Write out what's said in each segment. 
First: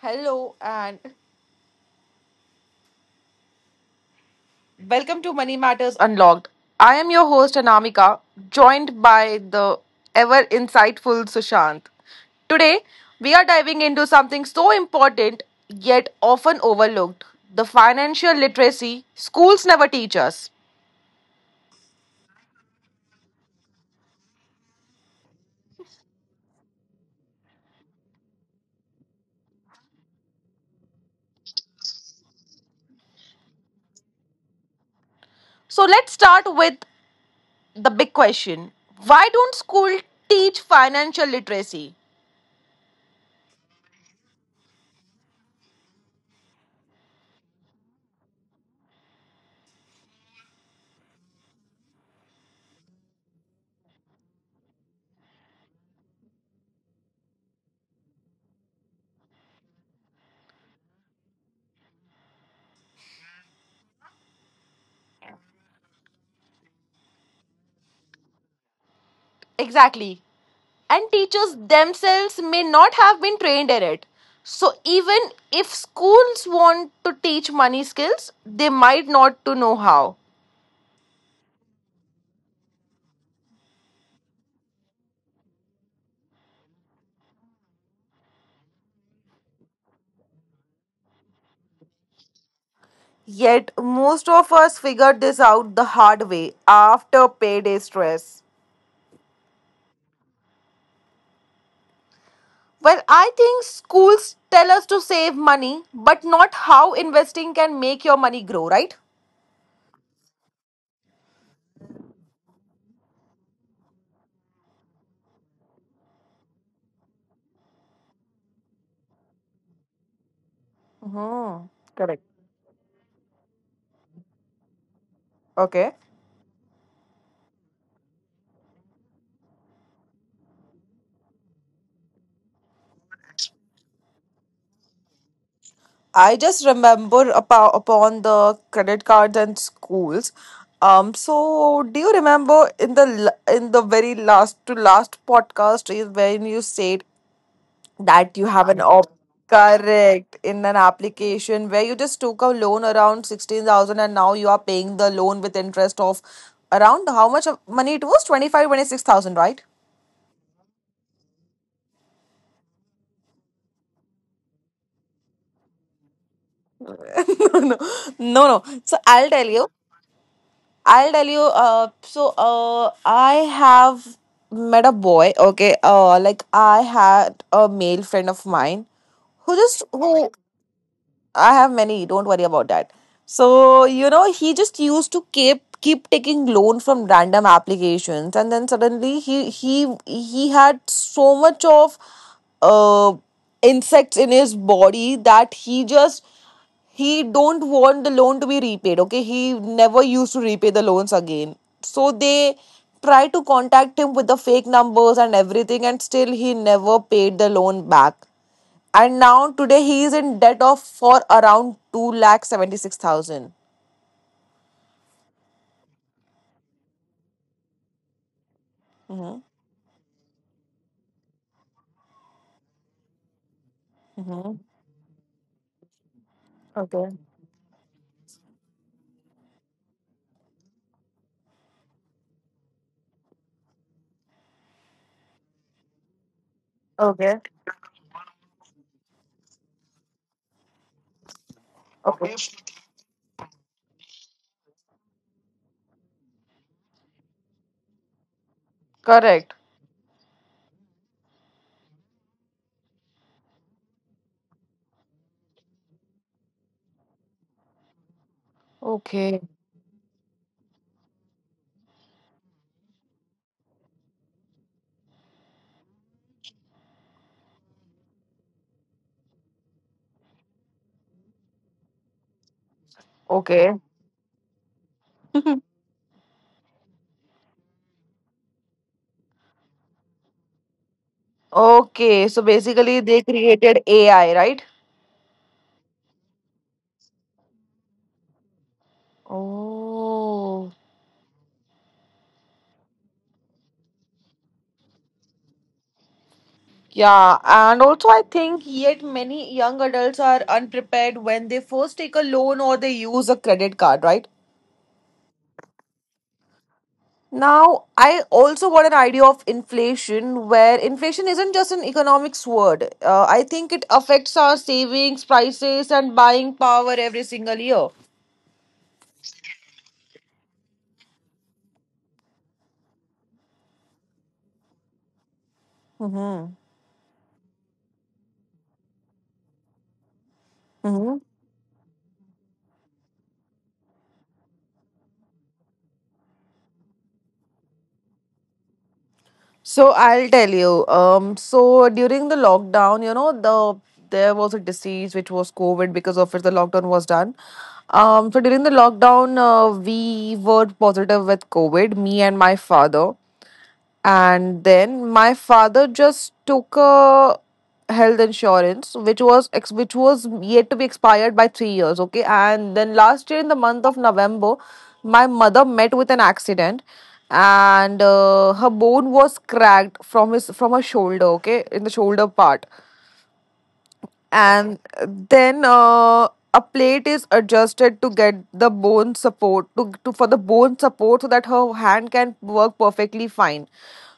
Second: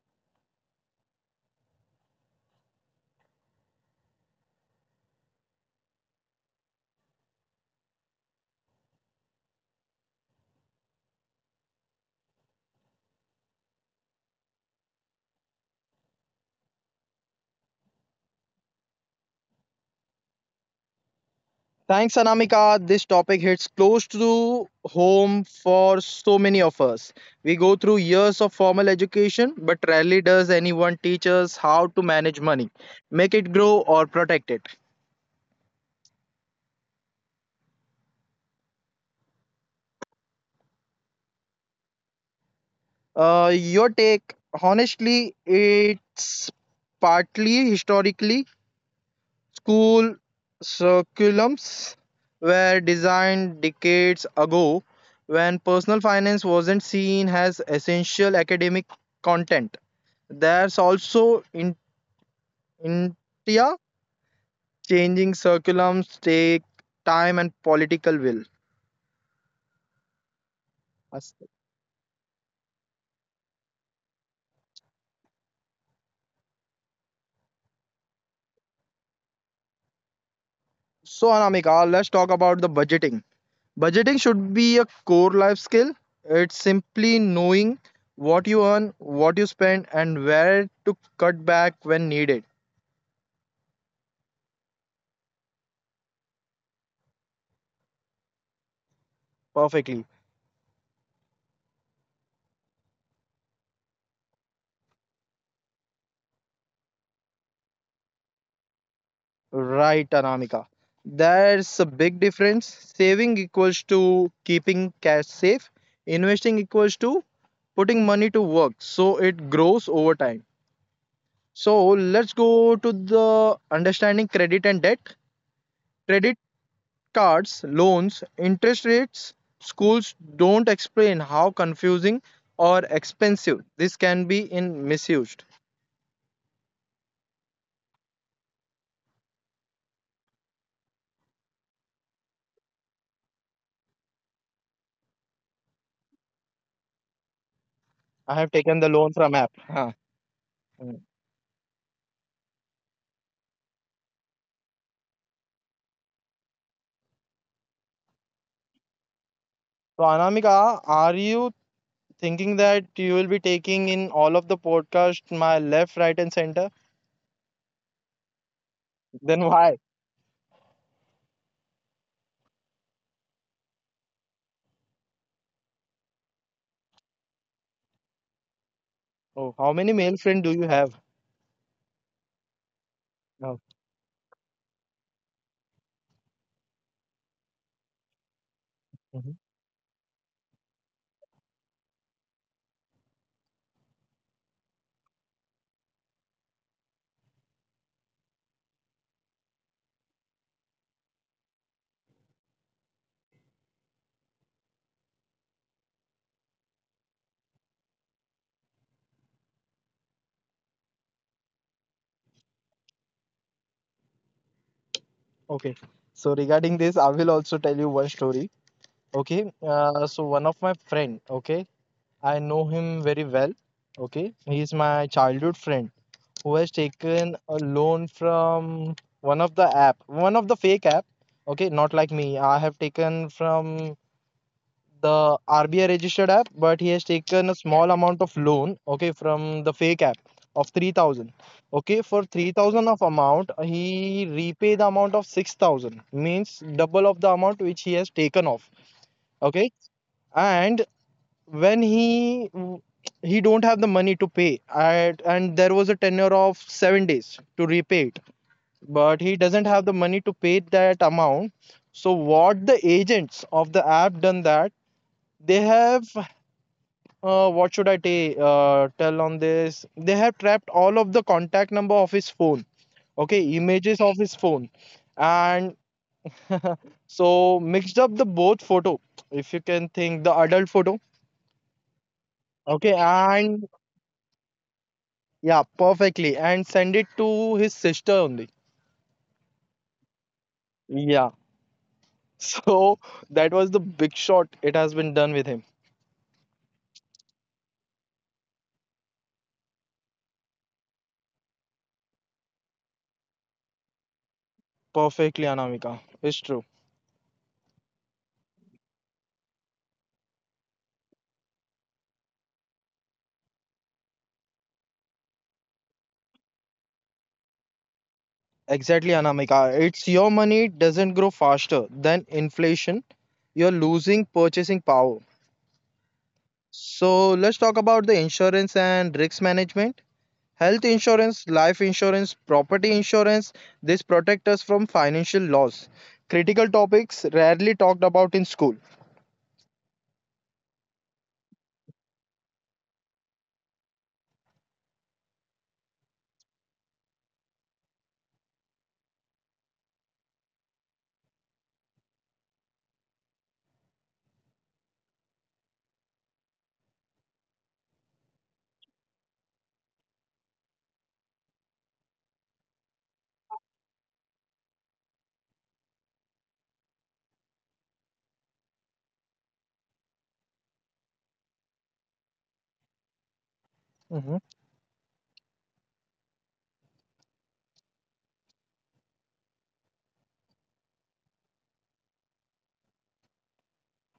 Hello and welcome to Money Matters Unlocked. I am your host Anamika, joined by the ever insightful Sushant. Today, we are diving into something so important yet often overlooked: the financial literacy schools never teach us. Thanks, Anamika. This topic hits close to home for so many of us. We go through years of formal education, but rarely does anyone teach us how to manage money, make it grow, or protect it. So, let's start with the big question: why don't schools teach financial literacy? Your take, honestly, it's partly historically, school curriculums were designed decades ago when personal finance wasn't seen as essential academic content. There's also in India, changing curriculums take time and political will. Exactly. And As- teachers themselves may not have been trained in it. So even if schools want to teach money skills, they might not to know how. So Anamika, let's talk about the budgeting. Budgeting should be a core life skill. It's simply knowing what you earn, what you spend, and where to cut back when needed. Yet most of us figured this out the hard way after payday stress. Perfectly. Well, I think schools tell us to save money, but not how investing can make your money grow, right? Right, Anamika. There's a big difference. Saving equals to keeping cash safe, investing equals to putting money to work so it grows over time. Hmm. So Correct. let's go to the understanding credit and debt. Okay. Credit cards, loans, interest rates, schools don't explain how confusing or expensive this can be in misused. I just remember upon the credit cards and schools. So do you remember in the in the very last to last podcast, is when you said that I you have have taken an the op. loan from app. Huh. Correct. In an So application where you just took a loan around 16,000 and now you are paying the loan with interest of around how much of money, it was 25-26 thousand. Anamika, are you thinking that you will be taking in all of the podcast my left right and center? Right. No, no, no, no. so i'll Then tell you why? I'll tell you. I have met a boy. Okay. Like I had a male friend of mine, Oh, who how just, many male who — friend do you have? I have many. Don't worry about that. Oh. So you know, he just used to keep taking loan from random applications, and then suddenly Mhm. he had so much of uh insects in his body that he don't want the loan to be repaid. Okay, he never used to repay the loans again, so they try to contact him with the fake numbers and everything, and still he never paid the loan back. And now today he is in debt of for around 2,76,000. Okay, so regarding this, I will also tell you one story. Okay. Mm-hmm. So one of my friend, okay, I know him very well. Okay, Mm-hmm. he is my childhood friend who has Okay. taken a loan from one of the app, one of the fake app. Okay, not like me, I have taken from the RBI registered app, but he has Okay. taken a small amount of loan, okay, from the fake app of 3,000. Okay, for 3,000 of amount, he repay the amount of 6,000, means double of the amount which he has taken off. Correct. Okay, and when he don't have the money to pay, and there was a tenure of 7 days to repay it, but he Okay. doesn't have the money to pay that amount. So what the agents of the app done that they have what should I ta- tell on this? They have trapped all of the contact number of his phone, okay, Okay. images of his phone, and so mixed up the both photo, if you can think the adult photo, Okay. So okay, basically, they and created AI, right? yeah, perfectly, and send it to his sister only. Oh, Yeah, so that was the big shot. It has been done with him yeah. And also, I think yet many young adults are unprepared when they first take a loan or they use a credit card, right? perfectly, Anamika. It's true. Now, I also got an idea of inflation, where inflation isn't just an economics word. I think it affects our savings, prices, and buying power every single year. Exactly, Anamika. It's your money doesn't grow faster than inflation. You're losing purchasing power. Mm-hmm. So let's talk about the insurance and risk management. Health Mm-hmm. insurance, life insurance, property insurance, this protect us from financial loss. Critical topics rarely talked about in school. So I'll tell you. So during the lockdown, there was a disease which was COVID, because of which the lockdown was done. So during the lockdown, we were positive with COVID, me and my father. And then my father just took a health insurance which was yet to be expired by 3 years, okay? And then last year in the month of November, my mother met with an accident, and her bone was cracked from her shoulder, okay? In the shoulder part. Hmm. And then a plate is adjusted to get the bone support, to for the bone support, so that her hand can work perfectly fine.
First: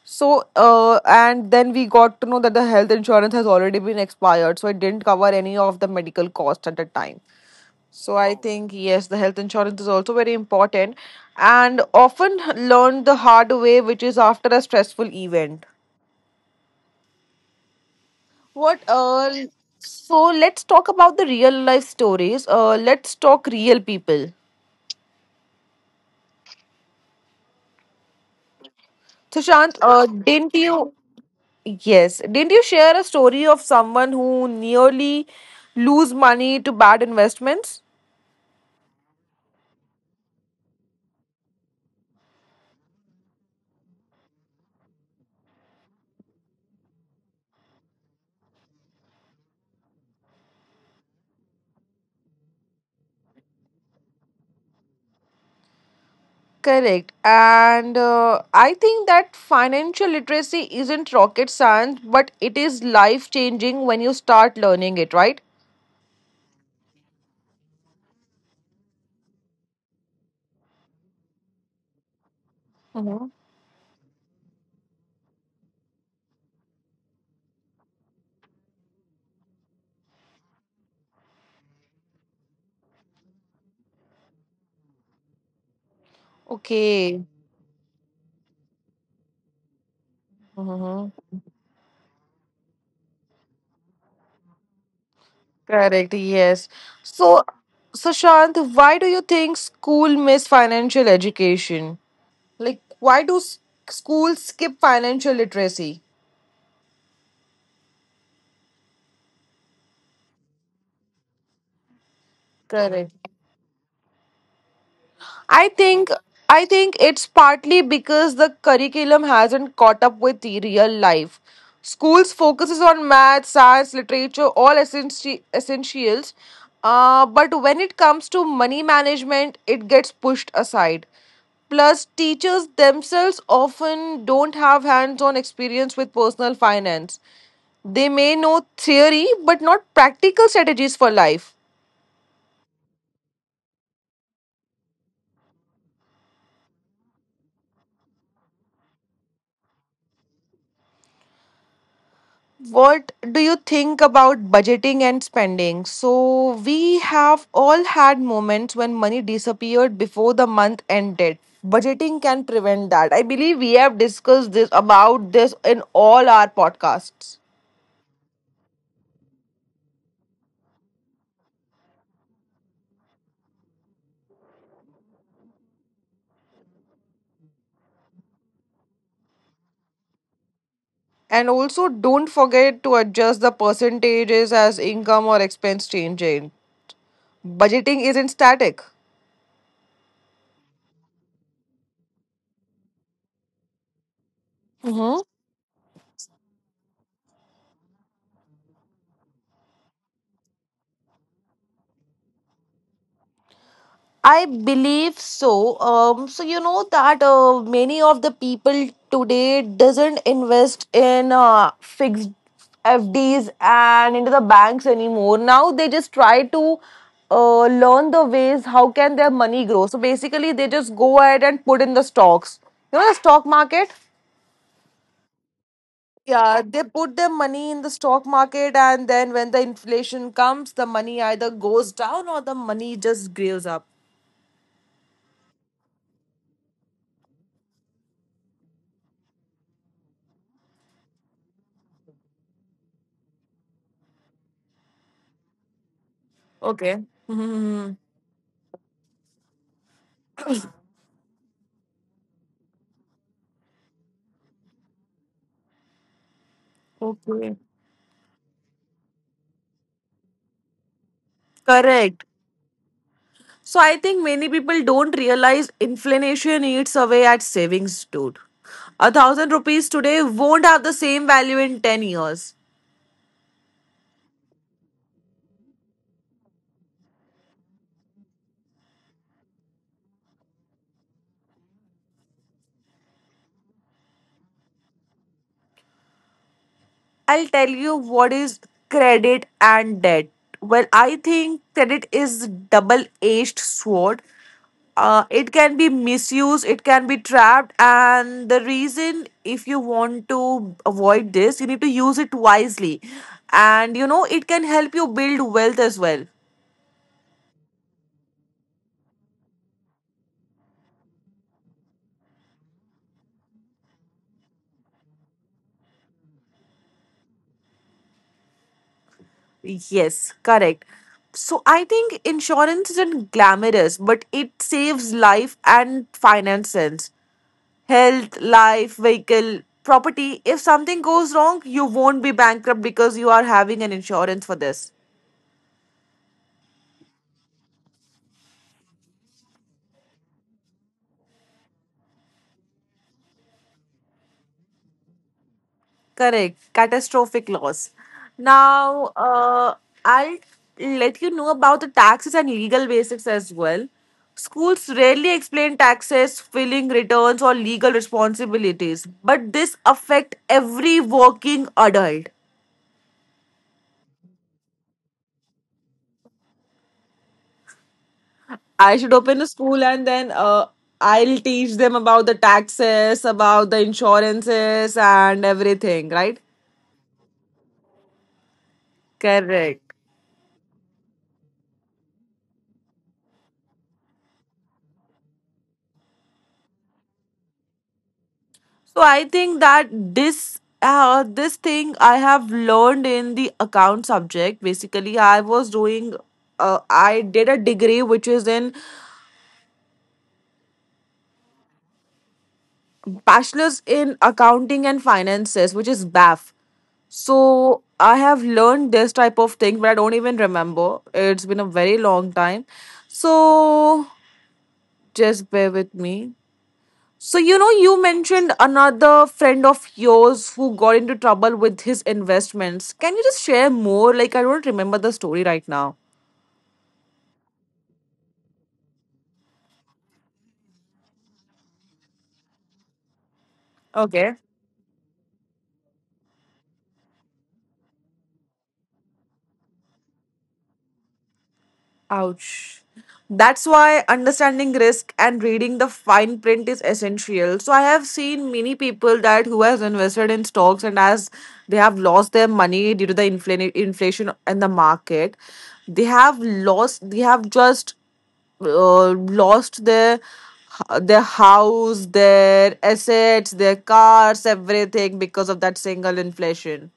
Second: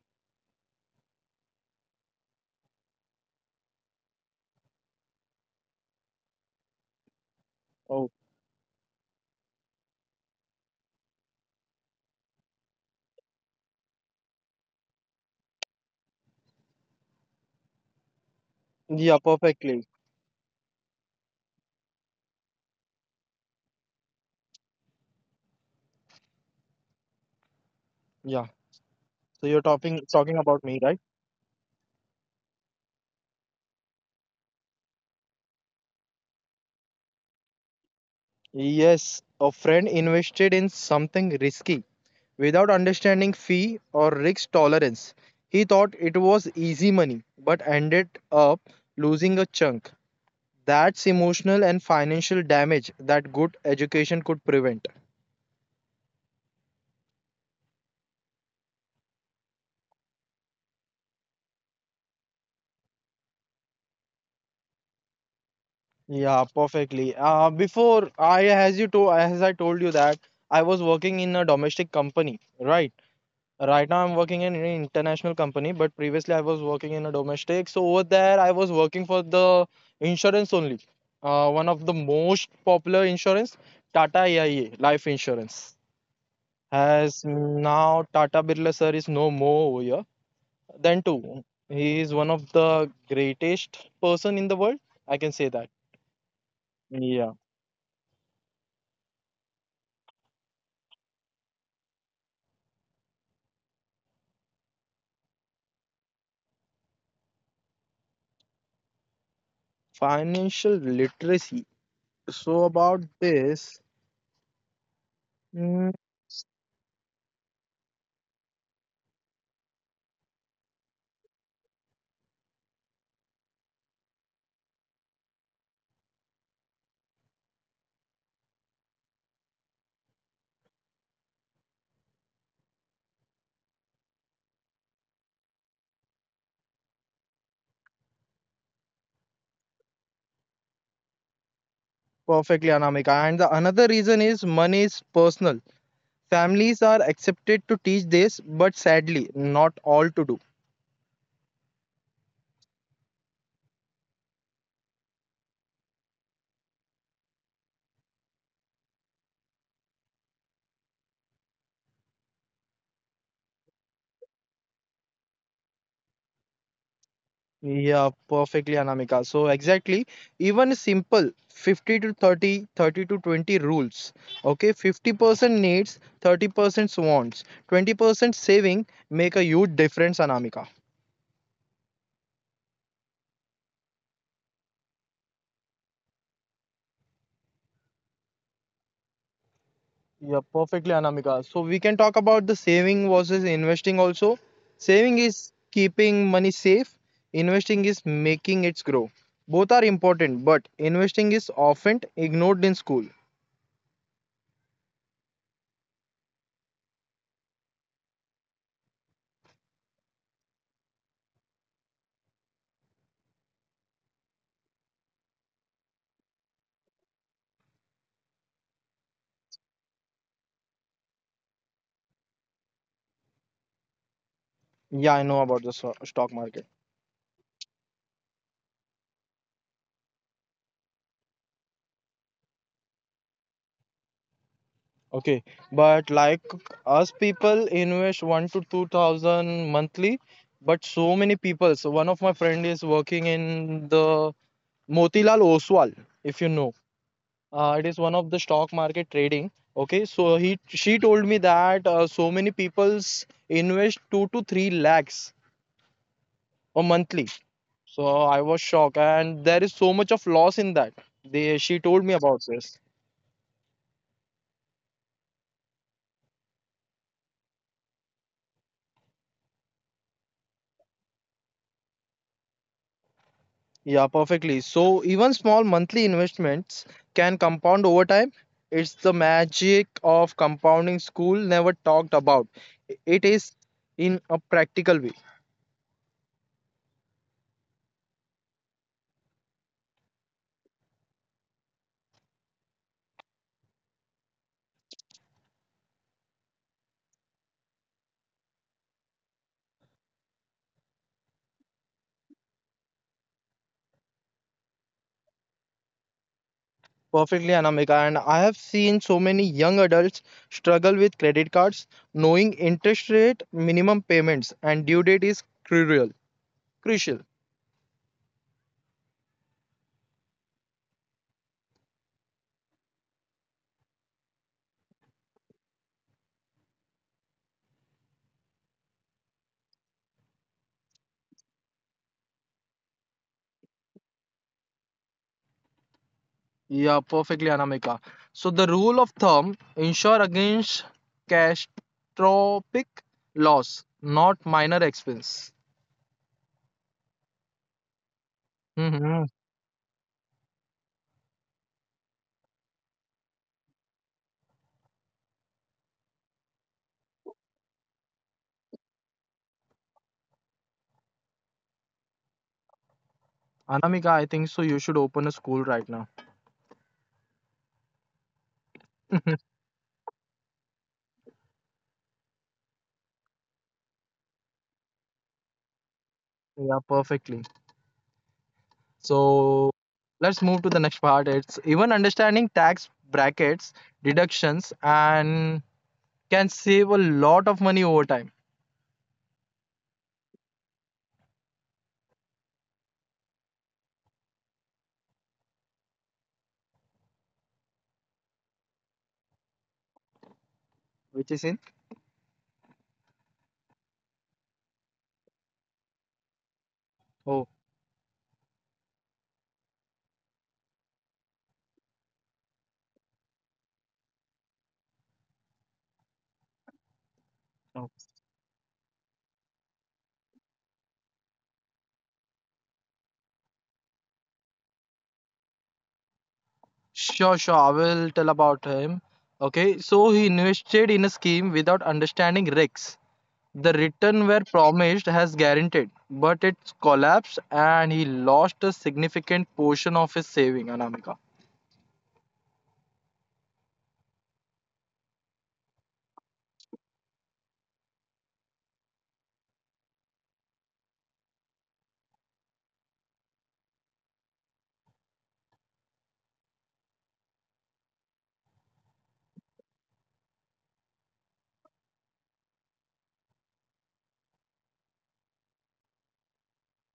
So and then we got to know that the health insurance has already been expired, so it didn't cover any of the medical cost at the time. Oh, So I think, yes, the health insurance is also very important, and often learned the hard way, which is after a stressful event. What? yeah, Uh, perfectly. so let's talk about the real life stories. Let's talk real people. Yeah. So, So you're Sushant, talking talking didn't about me, you? right? Yes, didn't you share a story of someone who nearly lose money to bad investments? Yes, a friend invested in something risky. Without understanding fee or risk tolerance, he thought it was easy money but ended up losing a chunk. That's emotional and financial damage that good education could prevent. Correct. And I think that financial literacy isn't rocket science, but it is life changing when you start learning it, right? Yeah, perfectly. Before I, as I told you that I was working in a domestic company, right? Mm-hmm. Right now, I'm working in an international company, but previously I was working in a domestic. So over there, I was working for the insurance only. One of the most popular insurance, Tata AIA life insurance. As Okay. now Tata Birla sir is no more over here. Then Mm-hmm. too, he is one of the greatest person in the world. I can say that. Correct, yes. Yeah, So, Sushant, why do you think school miss financial education? Like, why do schools skip financial literacy? financial literacy. So about Correct. this, I mm, think it's partly because the curriculum hasn't caught up with the real life. Schools focuses on math, science, literature, all essentials. But when it comes to money management, it gets pushed aside. Plus, teachers themselves often don't have hands on experience with personal finance. They may know theory, but not practical strategies for life. perfectly, Anamika. And the another reason is money is personal. Families are accepted to teach this, but sadly, not all to do. What do you think about budgeting and spending? So, we have all had moments when money disappeared before the month ended. Budgeting can prevent that. I believe we have discussed this about this in all our podcasts. Yeah, perfectly, Anamika. So, exactly, even simple 50 to 30, 30 to 20 rules. Okay, 50% needs, 30% wants, 20% saving make a huge difference, Anamika. And also, don't forget to adjust the percentages as income or expense changes. Budgeting isn't static. Yeah, perfectly, Anamika. So we can talk about the saving versus investing also. Saving is keeping money safe, investing is making it grow. Both are important, but investing is often ignored in school. I believe so. So you know that many of the people today doesn't invest in fixed FDs and into the banks anymore. Now they just try to learn the ways how can their money grow. So basically, they just go ahead and put in the stocks. You know, the stock market. Yeah, I know about the stock Yeah, market. they put their money in the stock market, and then when the inflation comes, the money either goes down or the money just grows up. Okay, but like us people invest one to two thousand monthly, but so many people. So one of my friend is working in the Motilal Oswal, if you know. Okay. It is one of the stock market trading. Okay, so he she told me that so many people's invest 2 to 3 lakhs a monthly. Okay. So I was shocked and there is so much of loss in that. They she told me Correct. about this. So I think many people don't realize inflation eats away at savings, dude. A thousand rupees today won't have the same value in 10 years. Yeah, perfectly. So even small monthly investments can compound over time. It's the magic of compounding school never talked about it is in a practical way. I'll tell you what is credit and debt. Well, I think credit is double-edged sword. It can be misused, it can be trapped, and the reason, if you want to avoid this, you need to use it wisely. And you know, it can help you build wealth as well. Perfectly, Anamika. And I have seen so many young adults struggle with credit cards, knowing interest rate, minimum payments, and due date is crucial. Crucial. Yes, correct. So I think insurance isn't glamorous, but it saves life and finances. Health, life, vehicle, property. If something goes wrong, you won't be bankrupt because you are having an insurance for this. Yeah, perfectly, Anamika. So the rule of thumb: insure against catastrophic loss, not minor expense. Correct. Catastrophic loss. Now, Hmm. I'll let you know about the taxes and legal basics as well. Schools rarely explain taxes, filing returns, or legal responsibilities, but this affect every working adult. Anamika, I think so. You should open a school right now. I should open a school, and then I'll teach them about the taxes, about the insurances, and everything, right? Yeah, perfectly. So Correct. let's move to the next part. It's even understanding tax brackets, deductions, and can save a lot of money over time. So I think that this thing I have learned in the account subject. Basically, I was doing. I did a degree which is in Which is in. bachelor's in accounting and finances, which is BAF. So Oh, I have learned this type of thing, but I don't even remember. It's been a very long time. So just bear with me. So you know, no. you mentioned another friend of yours who got into trouble with his investments. Can you just share more? Like, I don't remember the story right now. Sure, sure. I will tell about him. Okay, so he invested in a scheme without understanding risks. The return Okay. were promised as guaranteed, but it collapsed and he lost a significant portion of his saving, Anamika. Ouch. That's why understanding risk and reading the fine print is essential. So I have seen many people that who has invested in stocks, and as they have lost their money due to the inflation and the market, they have lost. They have just lost their house, their assets, their cars, everything because of that single inflation.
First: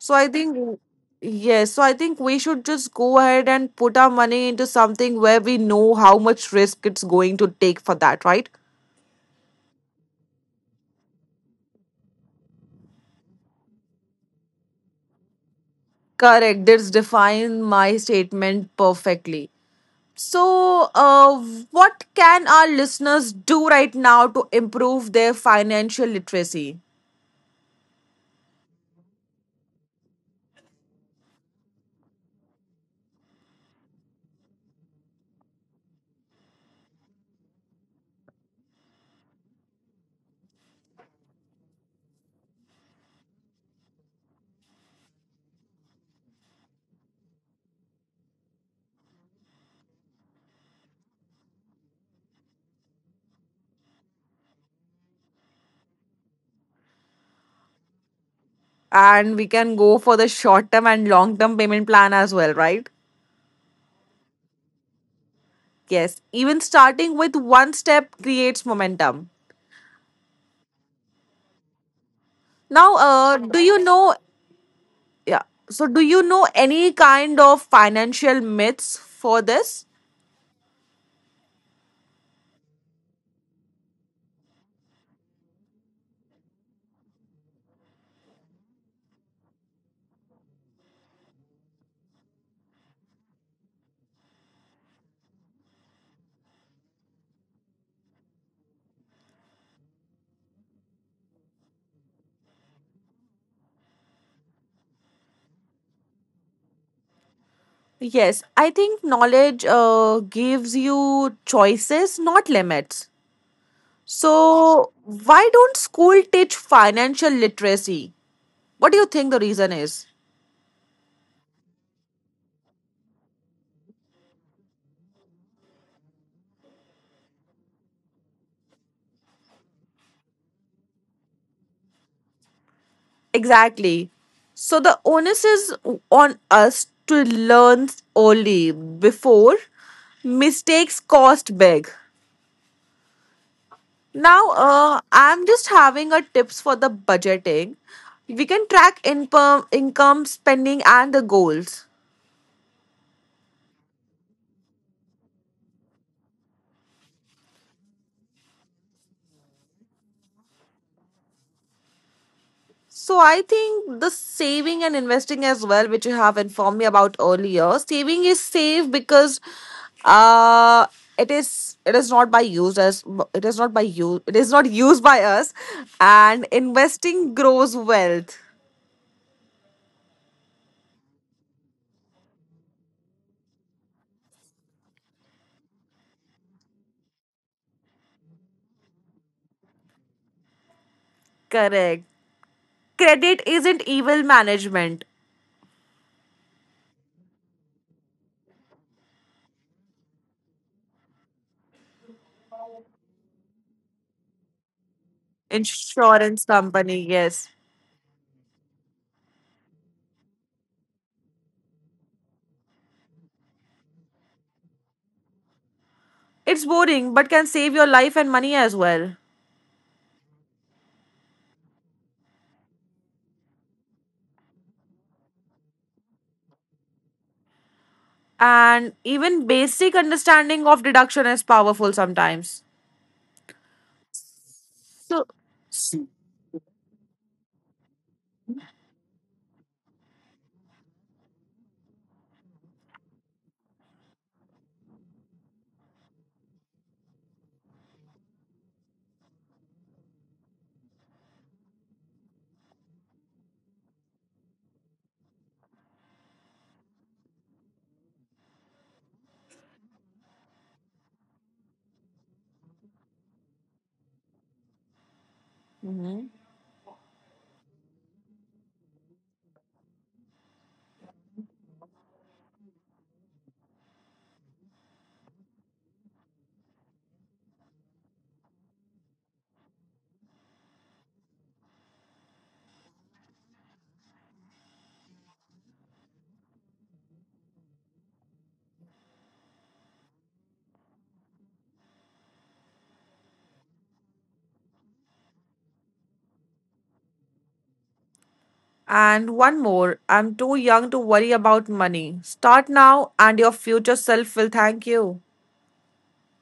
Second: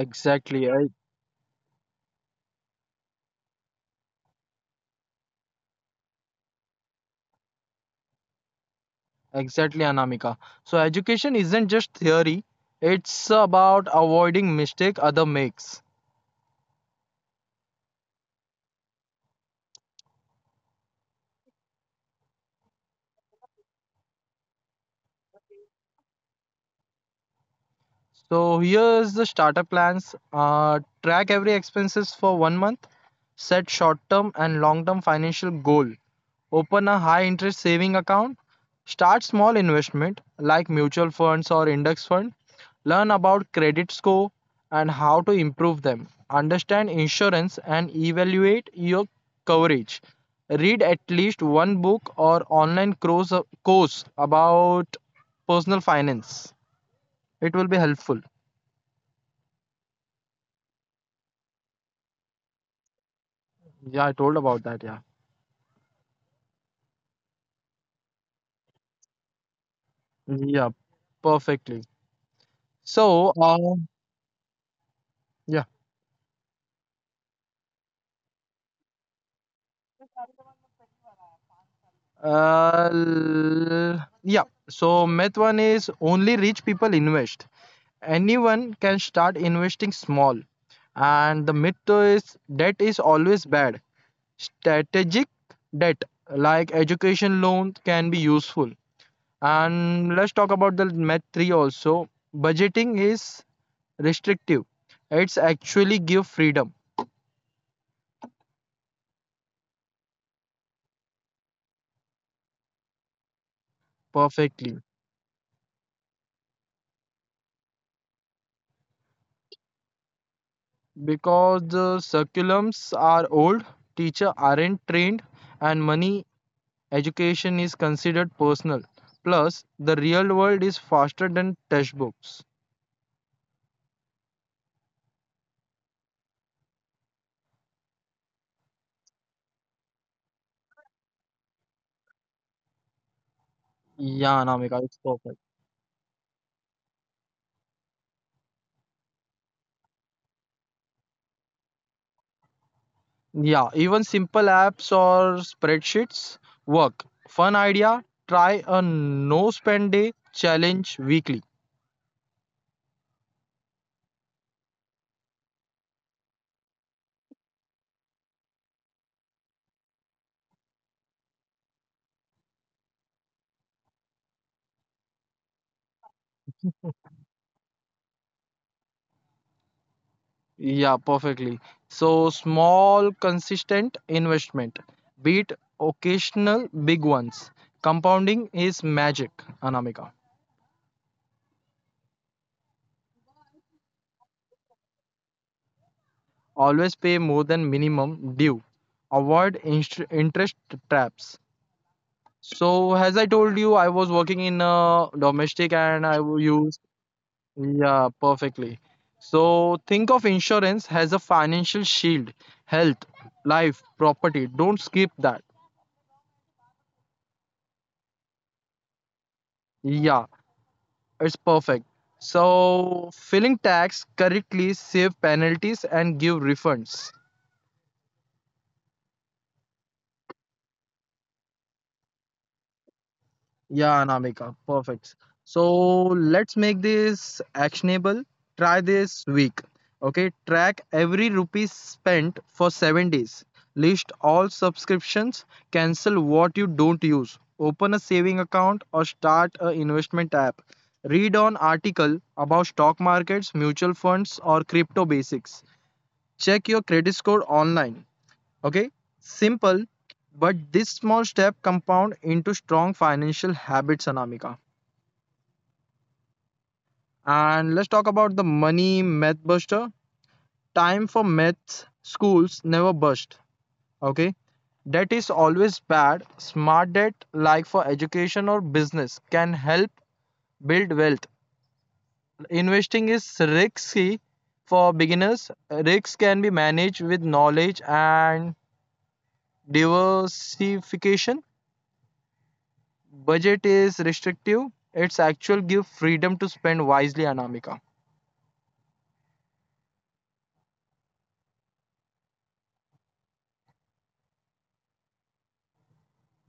So I think, yes, so I think we should just go ahead and put our money into something where we know how much risk it's going to take for that, right? Exactly, Anamika. So education isn't just theory, it's about avoiding mistake other makes. Correct. This defines my statement perfectly. So, what can our listeners do right now to improve their financial literacy? So here's the starter plans. Track every expenses for one month. Set short-term and long-term financial goal. Open a high interest saving account. Start small investment like mutual funds or index fund. Learn about credit score and how to improve them. Understand insurance and evaluate your coverage. Read at least one book or online course about personal finance. It will be helpful. And we can go for the short term and long term payment plan as well, right? Yeah, I told about that. Yeah. Yes. Even starting with one step creates momentum. Yeah, perfectly. Now, So, do you know yeah. yeah. So, do you know any kind of financial myths for this? Yeah. So myth one is only rich people invest. Anyone can start investing small. And the myth two is debt is always bad. Strategic debt like education loan can be useful. And let's talk about the myth three also. Budgeting is restrictive. It's actually give freedom Yes, I think knowledge gives you choices, not limits. perfectly So, why don't school teach financial literacy? What do you think the reason is? because the curriculums are old, teacher aren't trained, and money education is considered personal. Plus, the real world is faster than textbooks. Exactly. So, the onus is on us to learn early before mistakes cost big. Yeah, Now, Namika, it's perfect. I'm just having a tips for the budgeting. We can track income, spending, and the goals. Yeah, even simple apps or spreadsheets work. Fun idea, try a no spend day challenge weekly. So I think the saving and investing as well, which you have informed me about earlier. Saving is safe because uh, it is not by use, as it is not by use, it is not used by us, and investing grows wealth. Yeah, perfectly. So, small, consistent investment, beat occasional big ones. Compounding is magic, Anamika. Correct. Credit isn't evil management. Always pay more than minimum due, avoid interest traps. So as I told you, I was working in domestic and I will Insurance use. company, yes. Yeah, perfectly. So think of insurance as a financial shield: health, life, property, don't skip that. It's boring but can save your life and money as well. Yeah, it's perfect. So filling tax correctly save penalties and give refunds. And even basic understanding of deduction is powerful sometimes. Yeah, Anamika, perfect. So. So let's make this actionable. Try this week. Okay, track every rupee spent for 7 days. List all subscriptions, cancel what you don't use, open a saving account or start an investment app. Read on article about stock markets, mutual funds or crypto basics. Check your credit score online. Okay, simple, but this small step compound into strong financial habits, Anamika. Mhm. And let's talk about the money myth buster. Time for myths, schools never burst. Okay, debt is always bad. Smart debt, like for education or business, can help build wealth. Investing is risky for beginners. Risks can be managed with knowledge and diversification. Budget is restrictive. It's actual give freedom to spend wisely, Anamika. And one more: I'm too young to worry about money. Start now, and your future self will thank you.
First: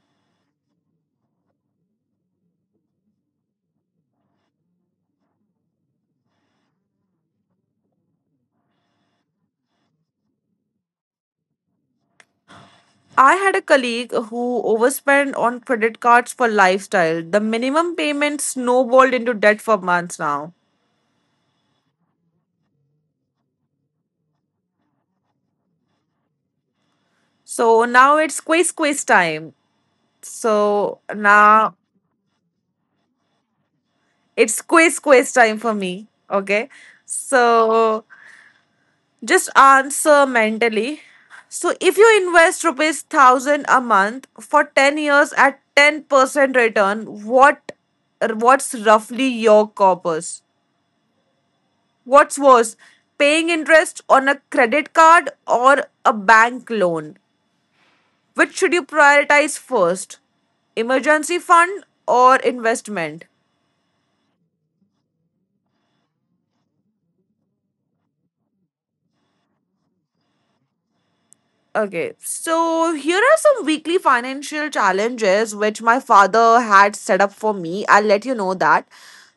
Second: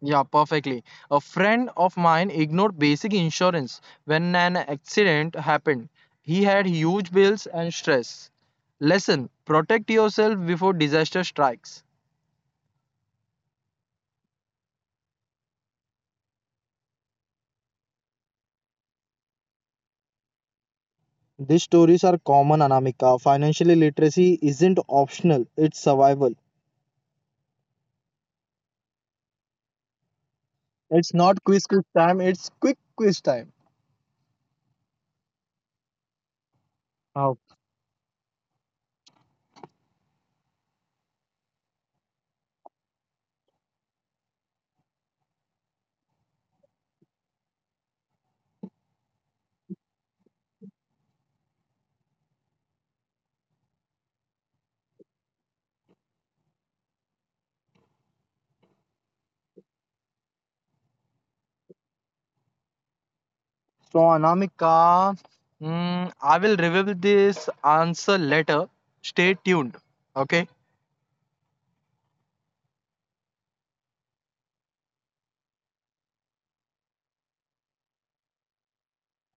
Yeah, perfectly. A friend of mine ignored basic insurance when an accident happened. He had huge bills and stress. Lesson: Protect yourself before disaster strikes. I had a colleague who overspent on credit cards for lifestyle. The minimum payment snowballed into debt for months now. These stories are common, Anamika. Financial literacy isn't optional, it's survival. So now it's quiz quiz time. So It's not quiz now quiz time. It's quick quiz time. it's quiz quiz time for me. Okay. So just answer mentally. So if you invest ₹1,000 a month for 10 years at 10% return, what's roughly your corpus? What's worse? Paying interest on a credit card or a bank loan? Which should you prioritize first? Emergency fund or investment? So, Anamika, I will reveal this answer later. Stay tuned. Okay. Okay, so here are some weekly financial challenges which my father had set up for me. I'll let you know that.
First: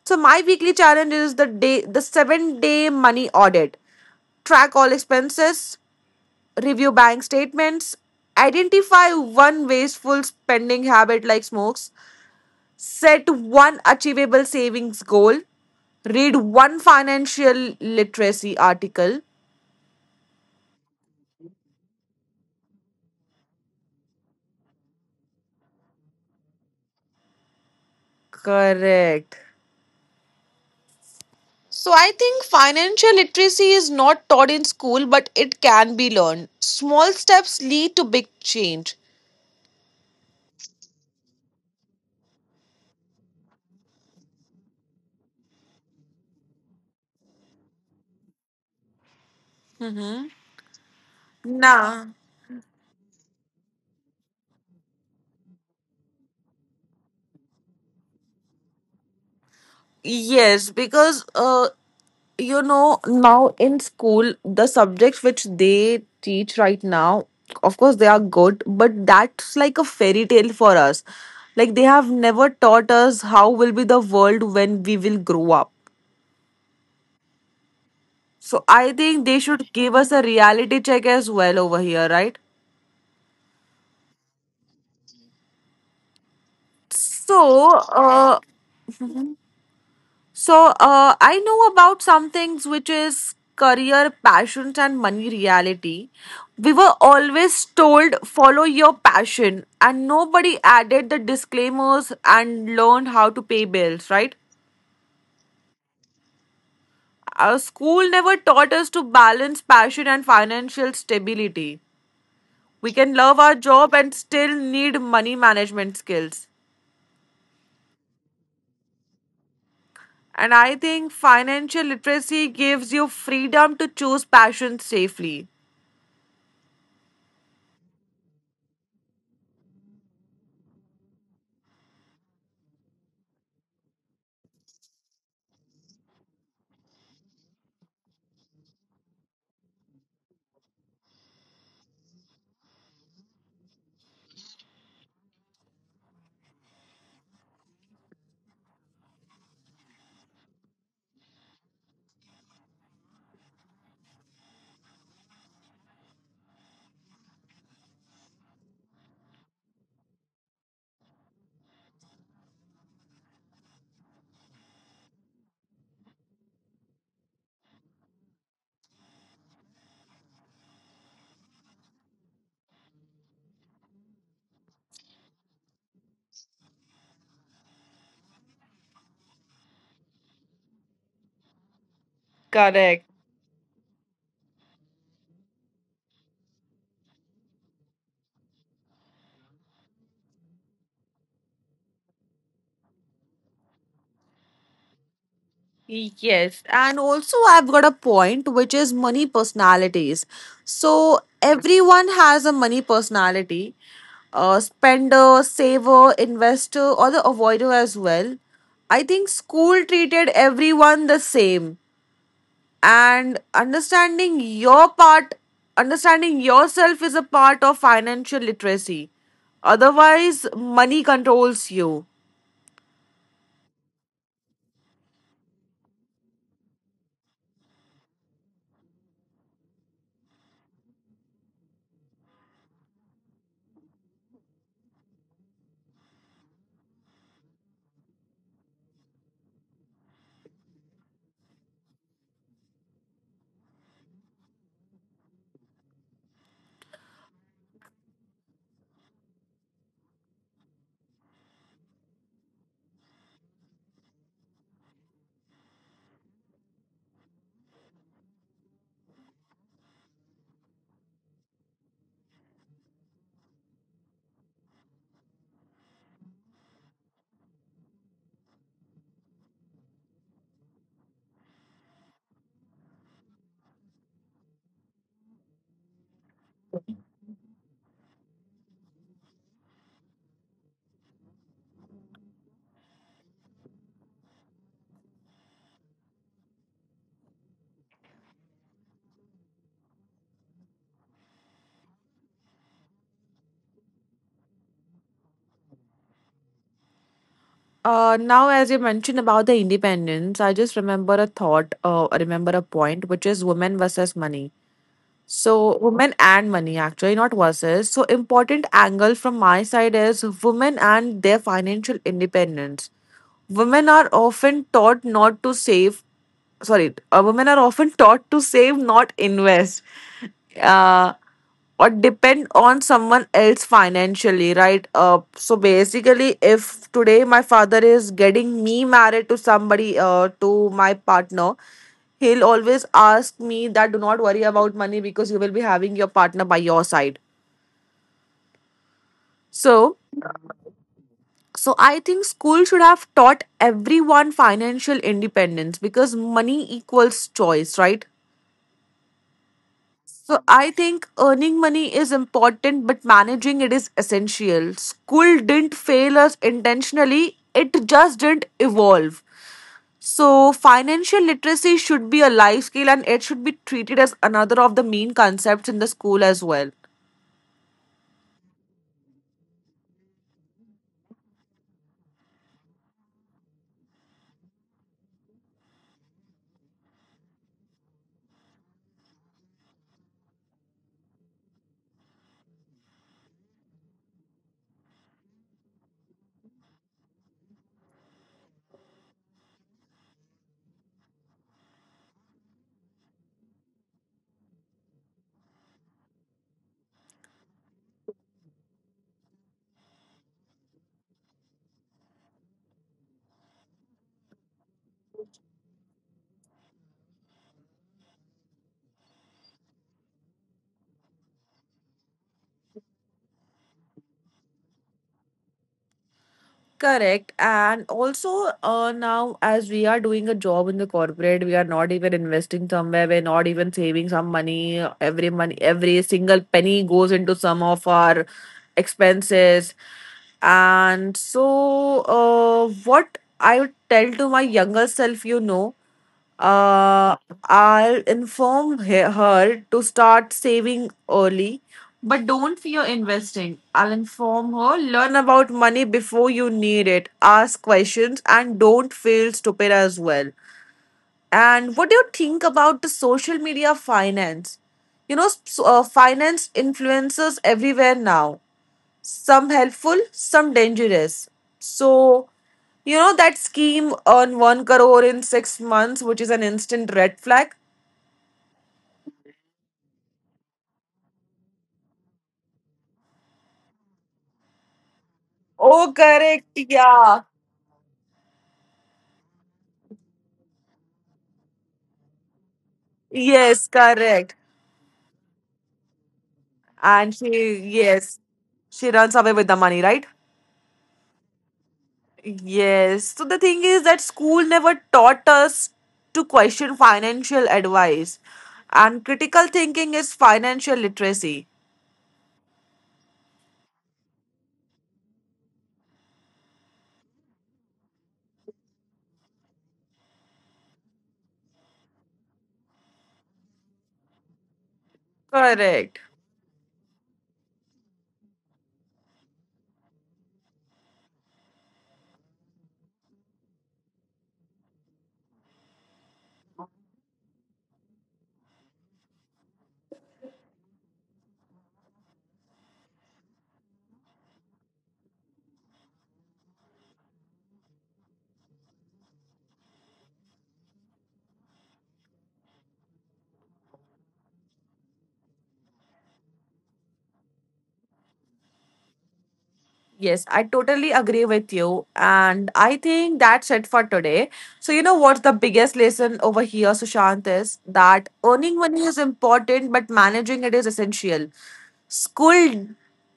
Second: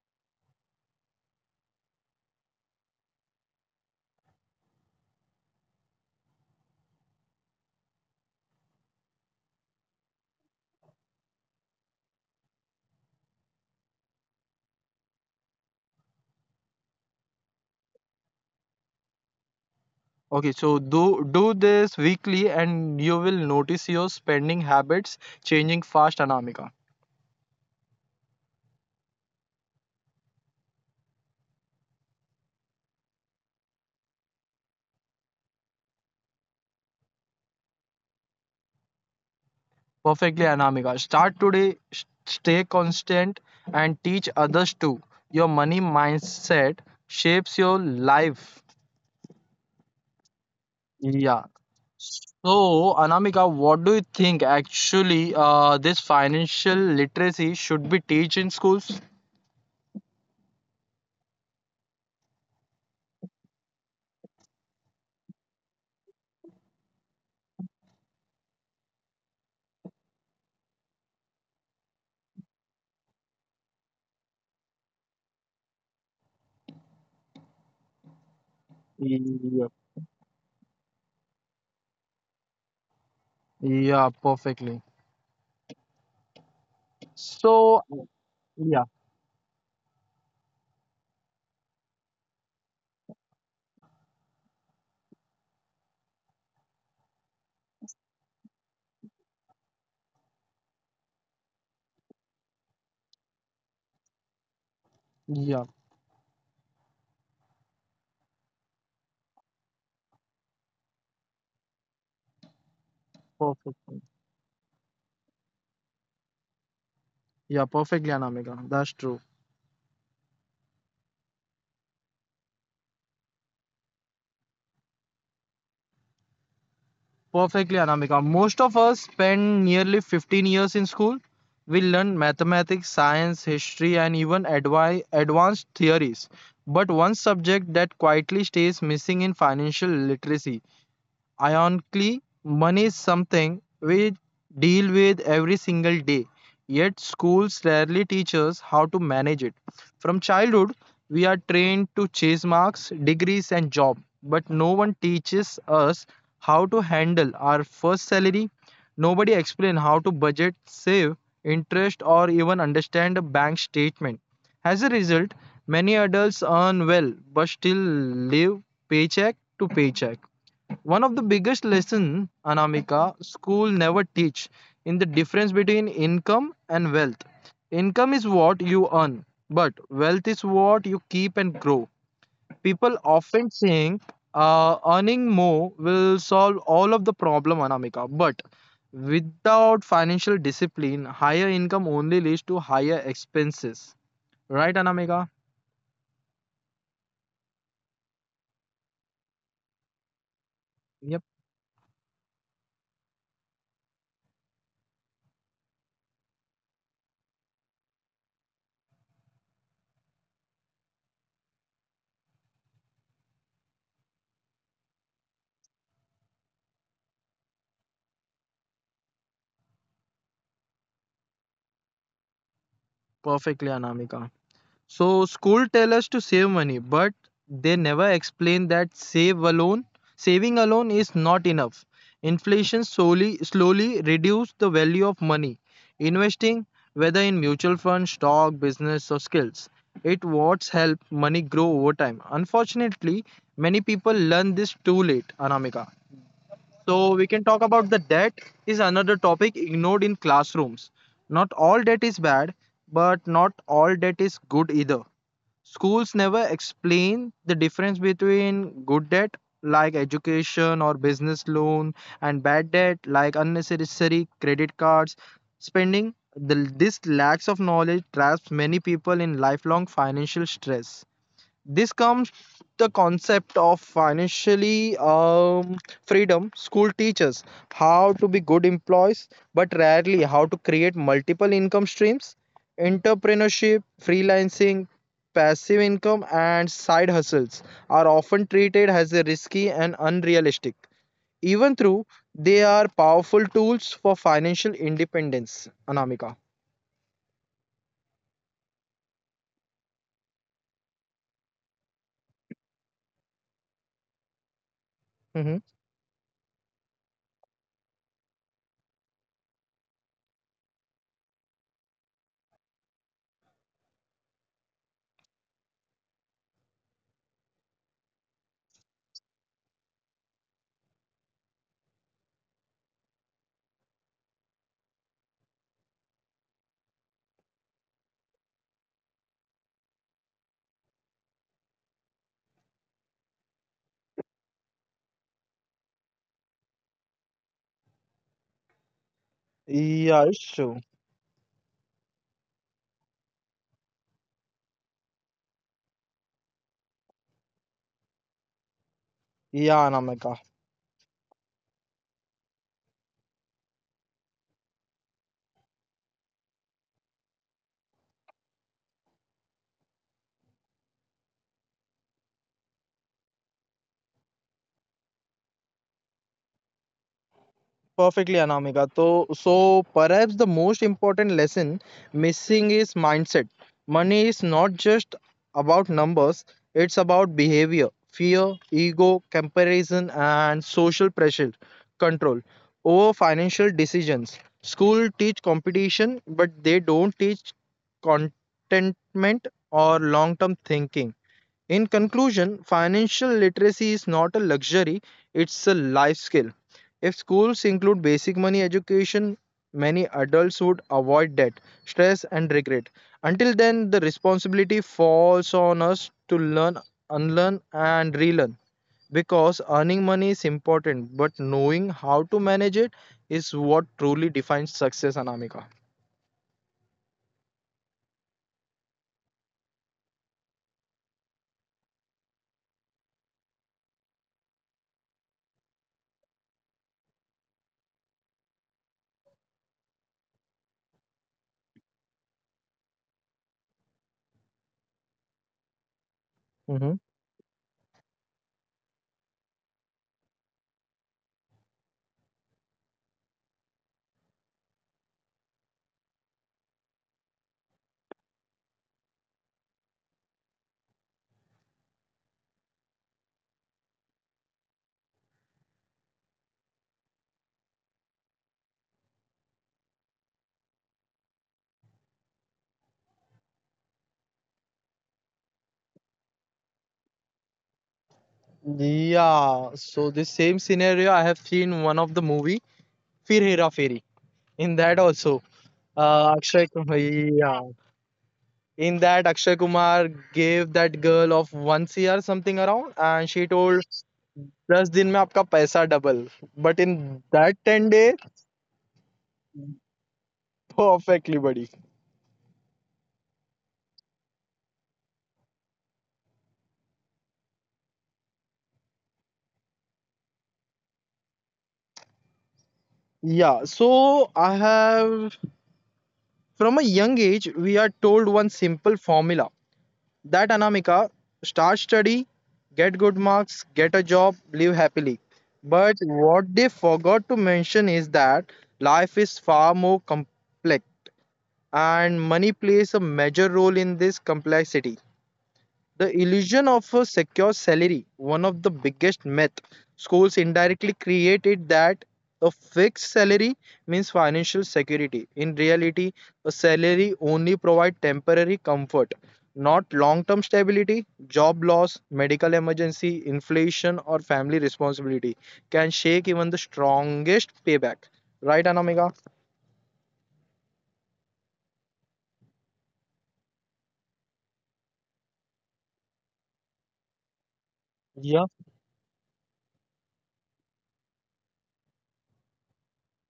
So my weekly challenge is the 7-day money audit. Track all expenses, review bank statements, identify one wasteful spending habit like smokes, set one achievable savings goal, read one financial literacy article. Okay. So, do this weekly, and you will notice your spending habits changing fast, Anamika. Correct. So I think financial literacy is not taught in school, but it can be learned. Small steps lead to big change. Perfectly, Anamika. Start today. Stay constant and teach others too. Your money mindset shapes your life. Mm-hmm. Yeah. Nah. So, Anamika, what do you think actually this financial literacy should be taught in schools? Yes, because now in school, the subjects which they teach right now, of course, they are good, but that's like a fairy tale for us. Like they have never taught us how will be the world when we will grow up. So I think they Yeah, should give us a reality check as well over here, right? yeah, perfectly. So, So, uh, yeah, I know about some things which is career, passions, and money reality. We were always told follow your passion, and nobody added the disclaimers and learned how to pay bills, right? yeah, Our school never taught us to balance passion and financial stability. We can love our job perfectly. and still need money management skills. Yeah, perfectly, Anamika. That's true. And I think financial literacy gives you freedom to choose passions safely. Perfectly, Anamika. Most of us spend nearly 15 years in school. We learn mathematics, science, history, and even advi advanced theories. But one subject that quietly stays missing in financial literacy. Ironically, money is something we deal with every single day, yet schools rarely teach us how to manage it. From childhood, we are trained to chase marks, degrees, and job, but no one teaches us how to handle our first salary. Nobody explains how to budget, save, interest, or even understand a bank statement. As a result, many adults earn well but still live paycheck to paycheck. One of the biggest lesson, Anamika, school never teach in the difference between income and wealth. Income is what you earn, but wealth is what you keep and grow. People Correct. often saying earning more will solve all of the problem, Anamika, but without financial discipline, higher income only leads to higher expenses. Right, Anamika? Yes. And also, I've got a point which is money personalities. Yep, So, everyone has a money personality, a spender, saver, investor, or the avoider as well. I think school treated everyone the same, and understanding yourself is a part of financial literacy, otherwise money controls you. perfectly, Anamika. So school tell us to save money, but they never explain that saving alone is not enough. Inflation slowly slowly reduce the value of money. Investing, whether in mutual funds, stock, business, or skills, it what's help money grow over time. Unfortunately, many people learn this too late, Anamika. So we can talk about the debt is another topic ignored in classrooms. Not all debt is bad, but not all debt is good either. Schools never explain the difference between good debt like education or business loan and bad debt like unnecessary credit cards spending. This lacks of knowledge traps many people in lifelong financial stress. This comes the concept of financially freedom school teaches how to be good employees but rarely how to create multiple income streams, entrepreneurship, freelancing, passive income and side hustles are often treated as a risky and unrealistic, even though they are powerful tools for financial independence, Anamika. Now as you mentioned about the independence, I just remember a thought, I remember a point which is women versus money. Mm-hmm. So women and money actually not versus, so important angle from my side is women and their financial independence. Women are often taught not to save. Sorry, women are often taught to save, not invest, uh, or depend on someone else financially, right? So basically, if today my father is getting me married to somebody, to my partner, he'll always ask me that do not worry about money because you will be having your partner by your side. So. Yeah, it's true. So I think school should have taught everyone financial independence because money equals choice, right? Yeah, Anamika. So I think earning money is important, but managing it is essential. School didn't fail us intentionally, it just didn't evolve. So financial literacy should be a life skill and it should be treated as another of the main concepts in the school as well. Perfectly, Anamika. So perhaps the most important lesson missing is mindset. Money is not just about numbers, it's about behavior, fear, ego, comparison, and social pressure control over financial decisions. School teach competition, but they don't teach contentment or long-term thinking. In conclusion, financial literacy is not a luxury, it's a life skill. If schools include basic money education, many adults would avoid debt, stress, and regret. Until then, the responsibility falls on us to learn, unlearn, and relearn. Because earning money is important, but knowing how to manage it is what truly defines success, Anamika. Correct. And also, now as we are doing a job in the corporate, we are not even investing somewhere. We're not even saving some money. Every money, every single penny goes into some of our expenses. And so, what I would tell to my younger self, you know. Hmm. Uh, I'll inform her to start saving early. But don't fear investing. I'll inform her. Learn about money before you need it. Ask questions and don't feel stupid as well. And what do you think about the social media finance? You know, finance influencers everywhere now, some helpful, some dangerous. So, you know that scheme on 1 crore in 6 months, which is an instant red flag? Yeah, so this same scenario I have seen one of the movie, Fir Hera Fairy. In that also, Oh, correct. Akshay Kumar, Yeah. yeah. In that, Akshay Kumar gave that girl of one year something around, and she Yes, told, correct. दस दिन में आपका पैसा double. But in And that she, 10 day yes, she runs away with the money, right? perfectly buddy. Yes. So the thing is that school never taught us to question financial advice, and critical thinking is financial literacy. Yeah, so I have from a young age we are told one simple formula. That Anamika, start study, get good marks, get a job, live happily. But Correct. what they forgot to mention is that life is far more complex and money plays a major role in this complexity. The illusion of a secure salary, one of the biggest myth schools indirectly created that a fixed salary means financial security. In reality, a salary only provides temporary comfort, not long-term stability. Job loss, medical emergency, inflation, or family responsibility can shake even the strongest payback. Right, Anamika? Yes, I totally agree with you. And I think that's it for today. So, you know what's the biggest lesson over here, Sushant, is that Yeah. earning money is important, but managing it is essential. School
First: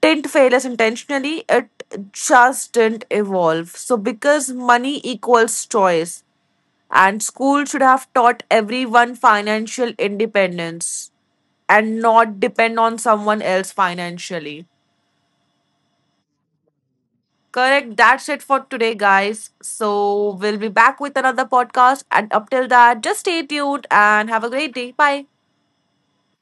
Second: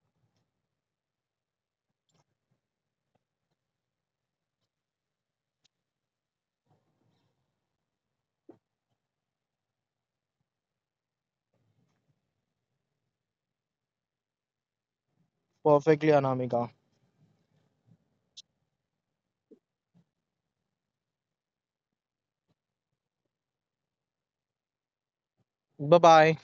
didn't fail us intentionally, it just didn't evolve. So, because money equals choice, and school should have taught everyone financial independence and not depend on someone else financially. Perfectly, Anamika. Correct. That's it for today, guys. So we'll be back with another podcast. And up till that, just stay tuned and have a great day. Bye. Bye-bye.